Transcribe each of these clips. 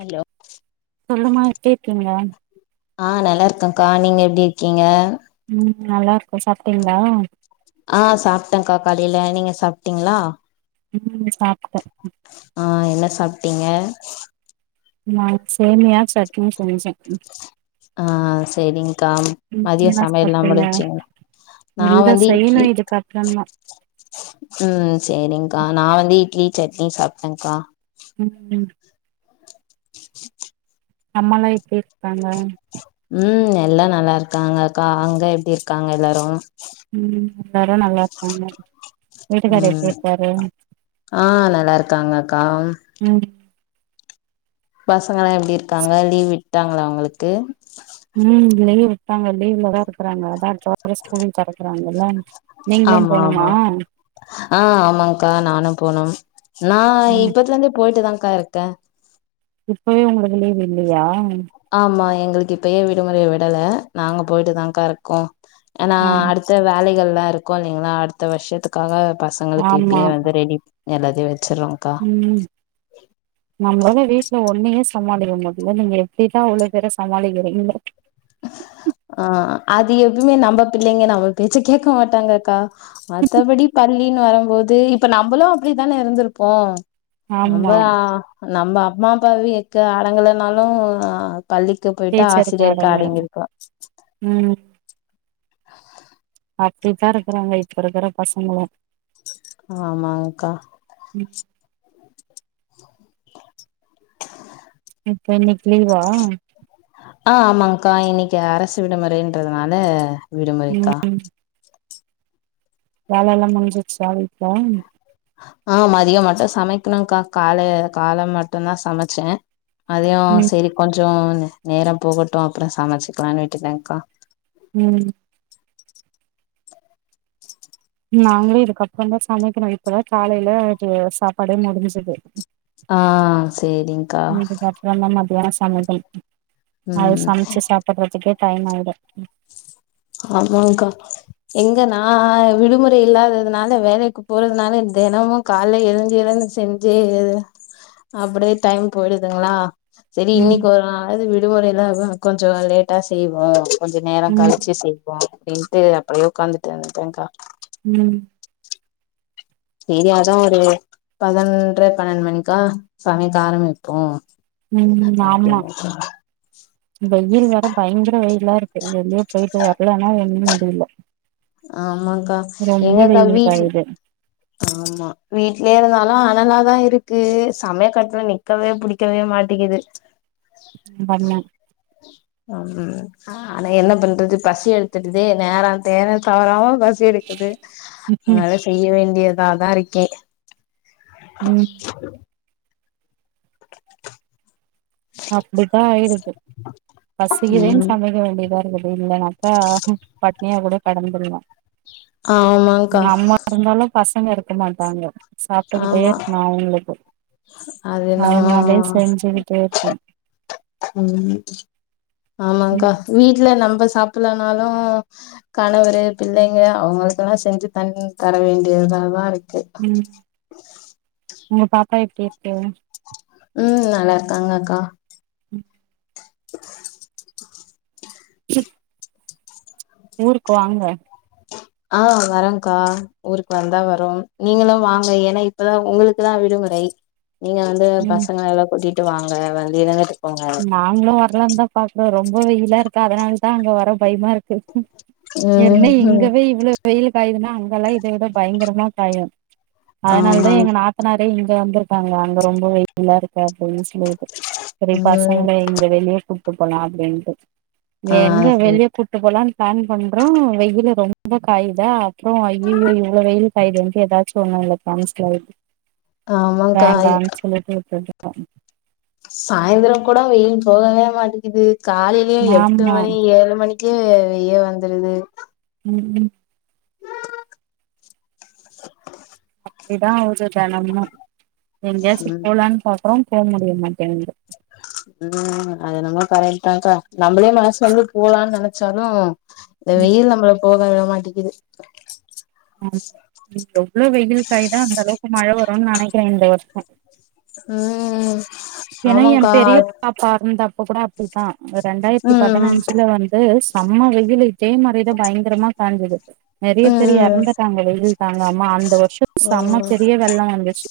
hello சொல்லுமா எப்டி இருக்கீங்க ஆ நல்லா இருக்கங்க்கா நீங்க எப்டி இருக்கீங்க ம் நல்லாருக்கோ சாப்ட்டீங்ளா ஆ சாப்ட்டேங்க்கா காலைல நீங்க சாப்ட்டீங்ளா ம் சாப்ட்டே ஆ என்ன சாப்ட்டீங்க நா சேமியா சட்னி செஞ்சே ஆ செரிங்க்கா ம் மதிய என்ன சமையல்லா சாப்ட்டீங்க முடிஞ்ச்சிங்ளா நா இல்ல வந்து செய்யணு இட்லி இதுக்கப்றந்தா அ சேரி்ங்க்கா நா வந்து இட்லி சட்னி சாப்ட்டங்க்கா அம் [unintelligible] அம்மாலா எப்டி இருக்காங்க ம் எல்லா நல்லா இருக்காங்கக்கா அங்க எப்டி இருக்காங்க எல்லாரு ம் எல்லாரு நல்லாருக்காங்க ம் ஆ நல்லா இருக்காங்கக்கா ம் பசங்களா எப்டி இருக்காங்க லீவ் விட்டாங்களா அவ்ங்களுக்கு ம் லீவு விட்டாங்க லீவ்ல தா இருக்குறாங்க அதா ஜூன் ஃபஸ்ட் ஸ்கூல் தொறக்குறாங்கல்ல ஆமா ஆமா ஆ ஆமாங்க்கா நானு போனம் நா ம் இப்பத்துலருந்தே போயிட்டுதாங்க்கா இருக்கே இப்பயே உங்களுக்கு லீவு விட்லையா ஆமா எங்களுக்கு இப்பயே விடுமுறைய விடல நாங்க போயிட்டுதாங்க்கா இருக்கோ ஏனா ஆ அடுத் த்த வேலைகள்லா இருக்கு இல்லைங்களா அடுத்த வர்ஷத்துக்காக பசங்களுக்கு ஆமா இப்பயே வந்து ரெடி எல்லாத்தையு வெச்சுர்றோங்க்கா ம் நம்மளால வீட்ல ஒன்னயே சமாளிக்க முடில நீங்க எப் ப்டிதா அவ்ளோ பேர சமாளிக்கிறீங்களோ ஆ அது எப்பமே நம்ப பிள்ளைங்க நம்ம பேச்ச கேட்க மாட்டாங்கக்கா மத்தபடி பள்ளினு வரம்போது இப்ப நம்பளு அப்டித்தானே இருந்திருப்போ ஆமா நம்பளா நம்ப அம்மா அப்பாவிக்கு ஆடங்கலனாலு பள்ளிக்கு போய்ட்டா ஆசிரியர் அடங்குனோ அ அ அப்டித்தா இருக்குறாங்க இப்ப இருக்கிற பசங்களு ஆமாங்கக்கா ம் இப்ப ஒனக் லீவா ஆ ஆமாங்க்கா இன்னைக்கு அரசு விடுமுறைன்றதுனால விடுமுறைக்கா ம் வேலலா முடிஞ்சிருச்சா வீட்ல ஆ மதிய மட்டு சமைக்கணுக்கா கால கால மட்டுந்தா சமைச்சே அதையு ம் சேரி கொஞ்சோ நேரம் போகட்டும் அப்றோ சமைச்சுக்கலான்னு விட்டுட்டேங்க்கா உம் நாங்களும் இதுக்கப்றோ தா சமைக்கணு இப்ப தா காலைல சாப்பாடே முடிஞ்சது ஆ சேரிங்க்கா என்ன மத்யானம் சமைக்கணு அது ம் சமைச்சு சாப்பட்றதுக்கே டைம் ஆயிடும் ம் ஆமாங்க்கா எங்க நா விடுமுறை இல்லாததுனால வேலைக்கு போறதுனால தெனமு கால்ல எழுந்து எழுந்து செஞ்சு அப்படியே டைம் போயிடுதுங்ளா சேரி ம் இன்னைக்கு ஒருநாளாது விடுமுறைல இருக்கோ கொஞ்சோ லேட்டா செய்வோ கொஞ்சோ நேரம் ம் கழிச் சி செய்வோ அப்டின்ட்டு அப்படியே உக்காந்துட்டு இருந்துட்டேங்க்கா உம் சேரி அத்தா அது பதனொன்ரை பன்னெண்டு மணிக்கா சமைக்க ஆரம்பிப்போ உம் ஆமா அப்டின்னு வெயில் வேற பயங்கர வெயில இருக்கு வெளிய போயிட்டு வரலான்னா ஒன்னும் முடில ஆமாங்க்கா எங்கக்கா வெயில் வீட் காயுது ஆமா வீட்லயே இருந்தாலு அனலாதா இருக்கு சமைய கட்ல நிக்கவே புடிக் கவே மாட்டிக்குது ப்பண்ணே வந்து அ ஆனா என்ன பண்றது பசி எடுத்துடுதே நேரோ தேரோ தவறாம ப சி எடுக்குது அதனால செய்ய வேண்டியதா தா இருக்கே உம் அப்டித்தா ஆயிடுது பசிக்குதேன்னு ம் சமைக்க வேண்டியதா இருக்குது இல்லன்னா பா பட்னியா கூட கடந்துட்ணு ஆமாங்க்கா பெரும்பாலும் பசங்க இருக்க மாட்டாங்க சாப்ட்டுக்கிட்டே ஆமா இருக்கணு அவுங்ளுக்கு அது என்னமோ அதனாலயே செஞ்சுக்கிட்டே இருக்கணு உம் ம் ஆமாங்க்கா வீட்ல நம்ப சாப்புட்லனாலு கணவரு பிள்ளைங்க அவங்களுக்குல்லா செஞ்சு தன் தர வேண்டியதா தா இருக்கு ம் உங்க பாப்பா எப்டி இருக்கு உம் நல்லா இருக்காங்கக்கா உம் ஊர்க்கு வாங்க ஆ வரேங்க்கா ஊருக்கு வந்தா வருவோ நீங்களும் வாங்க ஏன்னா இப்பதா உங்ளுக் குதா விடுமுறை நீங்க வந்து ம் பசங்கள எல்லா கூட்டிட்டு வாங்க வந்து இருந்துட்டு போங்க நாங்களு வரலான்னு தா பாக்கறோ ரொம்ப வெயிலா இருக்கு அதனால தா அங்க வர பயமா இருக்கு ஏற்கனவே ம் இங்கவே இவ்ளோ வெயிலு காயுதுன்னா அங்கல்லா இத விட பயங்கரமா காயு அதனால தா ஆமா எங்க நாத் தனாரே இங்க வந்திருக்காங்க அங்க ரொம்ப வெயிலா இருக்கு அப்டின்னு சொல்லிட்டு சரி ம் பசங்கள இங்க வெளிய கூட்டு போலா அப்டின்ட்டு இங்க ஆ எங்க வெளிய கூட் கூட்டு போலான்னு பிளான் பண்றோ வெயிலு ரொம்ப காயுதா அப்றோ ஐய்யய்யோ இவ்ளோ வெயிலு சைடு வந்து ஏதாச்சி ஒன்னுல்ல கேன்சல் ஆயிடுது ஆமாக்கா வேண்டான்னு சொல்லிட்டு உட்டுட்டு ஆம் சாய்ந்திரோ கூட வெயில் போகவே மாட்டேக்குது கால்லயு எட்டு ஆமா மணி ஏழு மணிக் ட்டு வெய வந்துருது ம் ம் அப்டிதா அவுது தெனமோ எங்கயாச்சு ம் போலான்னு பாக்குறோம் போ முடிய மாடேன்து ம் அது என்னமோ கரெக்டுதாகா நம்மளே மனசு வந்து போலானு நெனச்சாலோ இந்த ம் வெயில் நம்மள போக விட மாட்டிகுது ஆமா எவ்ளோ வெயில் காயிதோ அந்த அளவுக்கு மழ வரோனு நெனைக்குற இந்த வருஷோ ம் ஏனா எ ஆமாக்கா பெரிய பாப்பா இருந்தப்ப கூட அப்டித்தா ரெண்டாயிரத்தி ம் பதினஞ்சுல வந்து சம்ம வெயிலு இதே மாறி தா பயங்கரமா காஞ்சது நெறய பேரு ம் இறந்துட்டாங்க வெயில் தாங்காமா அந்த வருஷோ செம்ம ம் பெரிய வெள்ளோ வந்துச்சு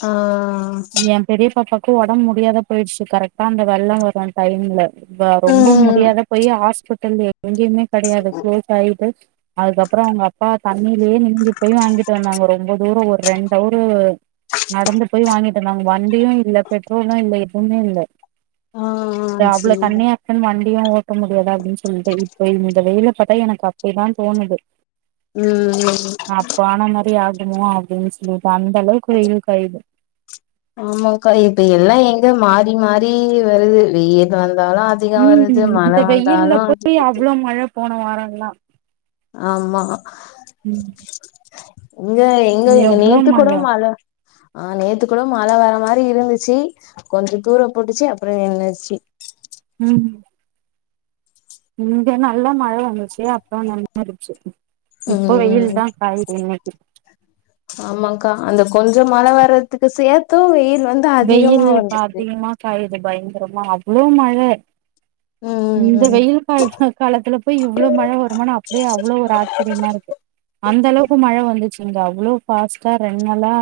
ஆ என் பெரிய பாப்பாக்கு உடம்பு முடியாத போயிடுச்சு கரெக்டா அந்த வெள்ளோ வரும் டைம்ல ரொம்ப ம் முடியாத போய் ஹாஸ்பிட்டல்ல எங்கியுமே கடையாது குளோஸ் ஆயிட்டு அதுக்கப்றோ அவங்க அப் பா தண்ணிலயே நிந்தி போய் வாங்கிட்டு வந்தாங்க ரொம்ப தூரோ ஒரு ரெண்டவரு நடந்து போய் வாங்கிட்டு வந்தாங்க வண்டியும் இல்ல பெட்ரோலும் இல்ல எதுவுமே இல்ல ஆ அவ்ளோ சேரி தண்ணியா வண்டியு ஓட்ட முடியாதா அப்டினு சொல்லிட்டு இப்ப இந்த வெயில பாத்தா எனக்கு அப்டிதான் தோணுது ம் ஆமா போன மாறி ஆகுமோ அப்டின்னு சொல்லிட்டு அந்த அளவுக்கு வெயில் காயிது ஆமாக்கா இப்ப எல்லா எங்க மாறி மாறி வருது வெயில் வந்தாலோ அது ம் இப்போ வெயில்ல போய் வருது அவ்ளோ மழ போன வாரோல்லா ஆம்மா ம் இங்க எங்க இங்க நேத்து கூட மழ ஆ நேத்து கூட மழ வர மாறி இருந்துச்சி கொஞ்சோ தூர போட்டுச்சி அப்றோ நின்னுச்சு ம் இங்க நல்லா மழ வந்துச்சு அப்றோ நின்னுடுச்சு இப்போ வெயில் ம் தா காயிது இன்னைக்கு ஆமாக்கா அந்த கொஞ்சோ மழ வர்றதுக்கு சேத்தும் வெயில் வந்து வெயில் அதிகமா வந்துருது பாத்தீங்கனா காயிது பயங்கரமா அவ்ளோ மழ இந்த ம் ம் வெயில் [unintelligible] காலத்துல போய் இவ்ளோ மழ வருமானு அப்படியே அவ்ளோ ஒரு ஆச்சிரியமா இருக்கு அந்த அளவுக்கு மழ வந்துச்சு இங்க அவ்ளோ பாஸ்ட்டா ரெண் நாளா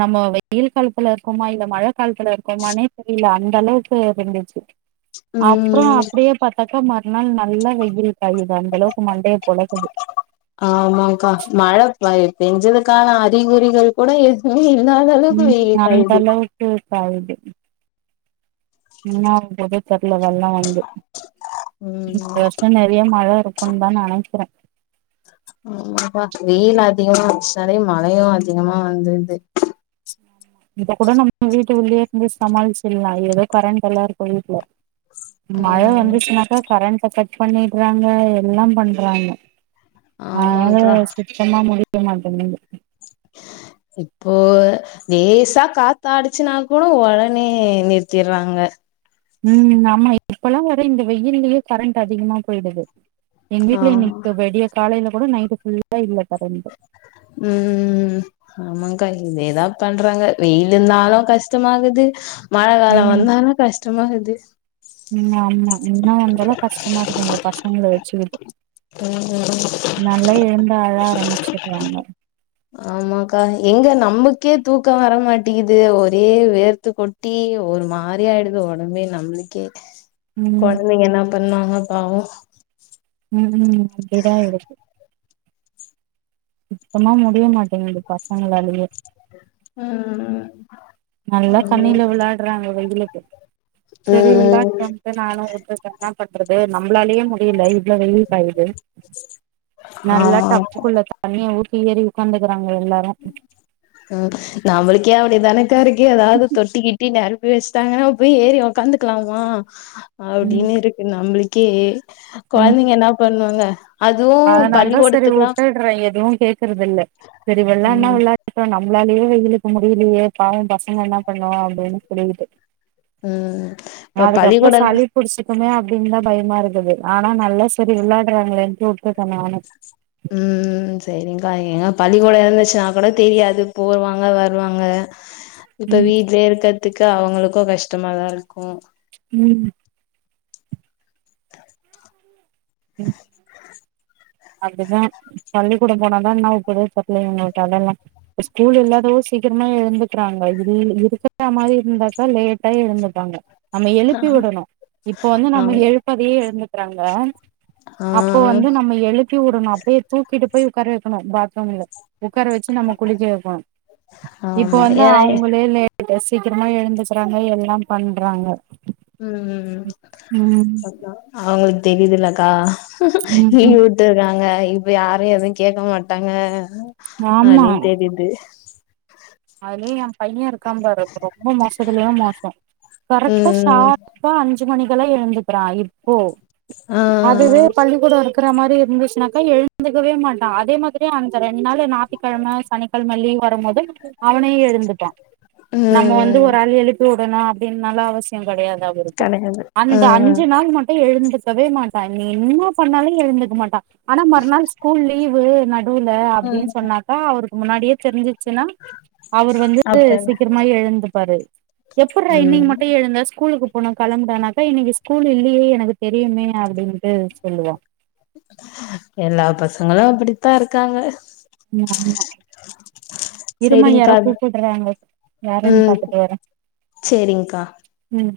நம்ம வெயில் காலத்துல க்குமா இல்ல மழை காலத்துல இருக்கமானே தெரியல அந்த அளவுக்கு இருந்துச்சு அப்புறம் ம் அப்டியே பத்த தா மறுனாள் நல்லா வெயில் காயுது அந்த அளவுக்கு மண்டையை பொழக்குது ஆமாக்கா மழ பெஞ்சதுக்கான அறிகுறிகள் கூட எதுமே இல்லாத அளவுக்கு வெயில் காயுது வெயில் காயுது என்ன ஆவபோதோ தெரியல வெல்லம் வந்து இந்த ம் வருஷம் நிறைய மழை இருக் க்கும் தான் நினைக்கிறேன் ஆமாப்பா வெயில் அதிகமா வந்துச்சுனாலே மழையு அதிகமா வந்துருது இப்ப கூட நம்ம வீட்டு உள்ளயேுுு இருந்து சமாளிச்சிற்லா ஏதோ கரண்ட்டெல்லா இருக்கு வீட்ல ம் மழ வந்துச்சுனாக்கா கரண்ட்ட கட் பண்ணிட்றாங்க எல்லா பண்றாங்க ஆமாக்கா அதனால சுத்தமா முடிய மாட்டேங்குது இப்போ லேசா காத்தா அடிச்சுனா கூட ஒடனே நிறுத்திட்றாங்க ம் ஆமா இப்பலா ஒரே இந்த வெயில்லயே கரண்ட் அதிகமா போயிடுது எங் வீட்ல ஆமா இன்னைக்கு வெடிய காலைல கூட நைட்டு் ஃபுல்லா இல்ல கரண்ட்டு ம் ம் ஆமாங்க்கா இதேதா பண்றாங்க வெயில் இந்தாலு கஷ்டமாக்குது மழக் கால ம் வந்தாலு கஷ்டமாக்குது ம் ஆமா என்னாவா இருந்தாலு கஷ்டமா இருக்கு இந்த பசங்கள வெச்சுக்கிட்டு ம் நல்லா எழுந்து அழ ஆரம்மிச்சுட்றாங்க ஆமாக்கா எங்க நம்மக்கே தூக்க வரமாட்டிக்குது ஒரே வேர்த்து கொட் ட்டி ஒரு மாரி ஆயிடுது ஒடம்பே நம்ளுக்கே ம் கொழந்தைங்க என்ன பண்ணுவாங்க பாவோ ம் ம் இப்டிதா இருக்கு சுத்தமா முடிய மாட்டிங்குது பசங்களாலேயே அ நல்லா தண்ணில விளாட்றாங்க வெயிலுக்கு செரி ம் ம் விளாட்டு நானு உட்டுட்டே என்னா பண்றது நம்பளாலேயே முடியல இவ்ளோ வெயில் காயுது நல்லா ஆமாக்கா டப்புக்குள்ள தண்ணிய ஊத்தி ஏறி உக்காந்துக்குறாங்க எல்லாரு அ நம்மளுக்கே அப்டி தானக்கா இருக்கு எதாவ்து தொட்டிக்கிட்டி நெரம்பி வெச்சுட்டாங்கனா போய் ஏறி ஒக்காந்து க்லாமா ம் அப்டின்னு இருக்கு நம்ளுக்கே கொழந்தைங்க என்ன பண்ணுவாங்க அதுவு அதனால தா செரி பள்ளிக்கூடத்துக்குல்லா வுட்டுட்றே எதுவு கேக்குறதில்ல செரி வெளாட்னா ம் வெளாட் டு நம்மளாலயே வெயிலுக்கு முடியலையே பாவ பசங்க என்ன பண்ணு அப்டின்னு சொல்லிக்கிட்டு ம் இப்ப அதுக்கப்றோ பள்ளிக்கூடம் சளிப் புடிச்சுக்குமே அப்டின்தா பயமா இருந்தது ஆனா நல்லா செரி விளாட்றாங்களேன்ட்டு வுட்டுடே நானு ம் சேரிங்க்கா எங்க பள்ளிக்கூட இருந்துச்சுனா கூட தெரியாது போவாங்க வருவாங்க இப்ப ம் வீட்லே இருக்கற்த்துக்கு அவுங்களுக்கு கஷ்டமாதா இருக்கு ம் ம் அப்டிதா பள்ளிக்கூட போனாதா என்ன ஆவப்போதோ தெர்ல இவ்ங்க கதெல்லா இப்ப ஸ்கூல் இல்லாதவோ சீக்கிரமா எழுந்துக்குறாங்க இல் இருக்குற மாரி இருந்தாக்கா லேட்டா எழுந்துப்பாங்க நம்ம எழுப்பி வுடணு இப்ப வந்து ஆ நம்ம எழுப்பாதையே எழுந்துக்குறாங்க ஆ அப்ப வந்து நம்ம எழுப்பி வுடணு அப்டியே தூக்கிட்டு போய் உக்கார வைக்கணு பாத்ரூம்ல ஒக்கார வெச்சு நம்ம குளிக்க வெப்போ இப்ப ஆமா வந்து ஏன்னா அவ்ங்களே லே இப்ப சீக்கிரமா எழுந்துகுறாங்க எல்லா பண்றாங்க ம் ம் ம் ம் அவ்ங்க்ளுக்கு தெரியுதுலக்கா ம் நீ ம் ஒட் ட்டு தாங்க இப்ப யாரு எதையு கேக்க மாட்டாங்க ஆமா அப்டின் தேடிட்டு அதுலயு எ பைய இருக்கா பாரு ரொம்ப மோசத்துலயு மோச கரெக்டா ம் ஷார் ப்பா அஞ்சு மணிக்கெல்லா எழுந்துக்குறா இப்போ ஆ அதுவே பள்ளிக்கூட இருக் க்குற மாரி இருந்துச்சுனாக்கா எழுந்துருக்கவே மாட்டா அதே மாதிரி அந்த ரெண்டு நாளு ஞாத்திக்கெழம சனிக் கெழம லீவ் வரமோது அவனே எழுந்துப்பா நம்ம வந்து ம் ஒரு ஆள் எழுப்பி வுடணு அப்டின்னல்லா அவசியம் கெடையாது [unintelligible] இருப்ப கெடையாது அந்த ம் அஞ்சு நாள் மட்டும் எழுந்திரு க்கவே மாட்டா நீ என்னா பண்ணாலு எழுந்துக்க மாட்டா ஆனா மறுநாள் ஸ்கூல் லீவு நடுவுல அப்டின் சொன்னாக்கா அவருக்கு முன்னாடியே தெரிஞ்சிருச்சுன்னா அவரு வந்து அப்ப என்ன சீக்கிரமா எழுந்துப்பாரு எப்புட்றா ம் இன்னிக்கு மட்டும் எழுந்த ஸ்கூலுக்கு போனு கெளம்புடானாக்க இன்னிக்கு ஸ்கூல் இல்லயே எனக்கு தெரியுமே அப்டின்ட்டு சொல்லுவா எல்லா பசங்களு அப்டித்தா இருக்காங்க ம் ஆமா இரும்மா யாரோ செரிங்க்கா கூப்பிட்றாங்க யாருன்னு பாத்துட்டு வரே சேரிங்க்கா ம்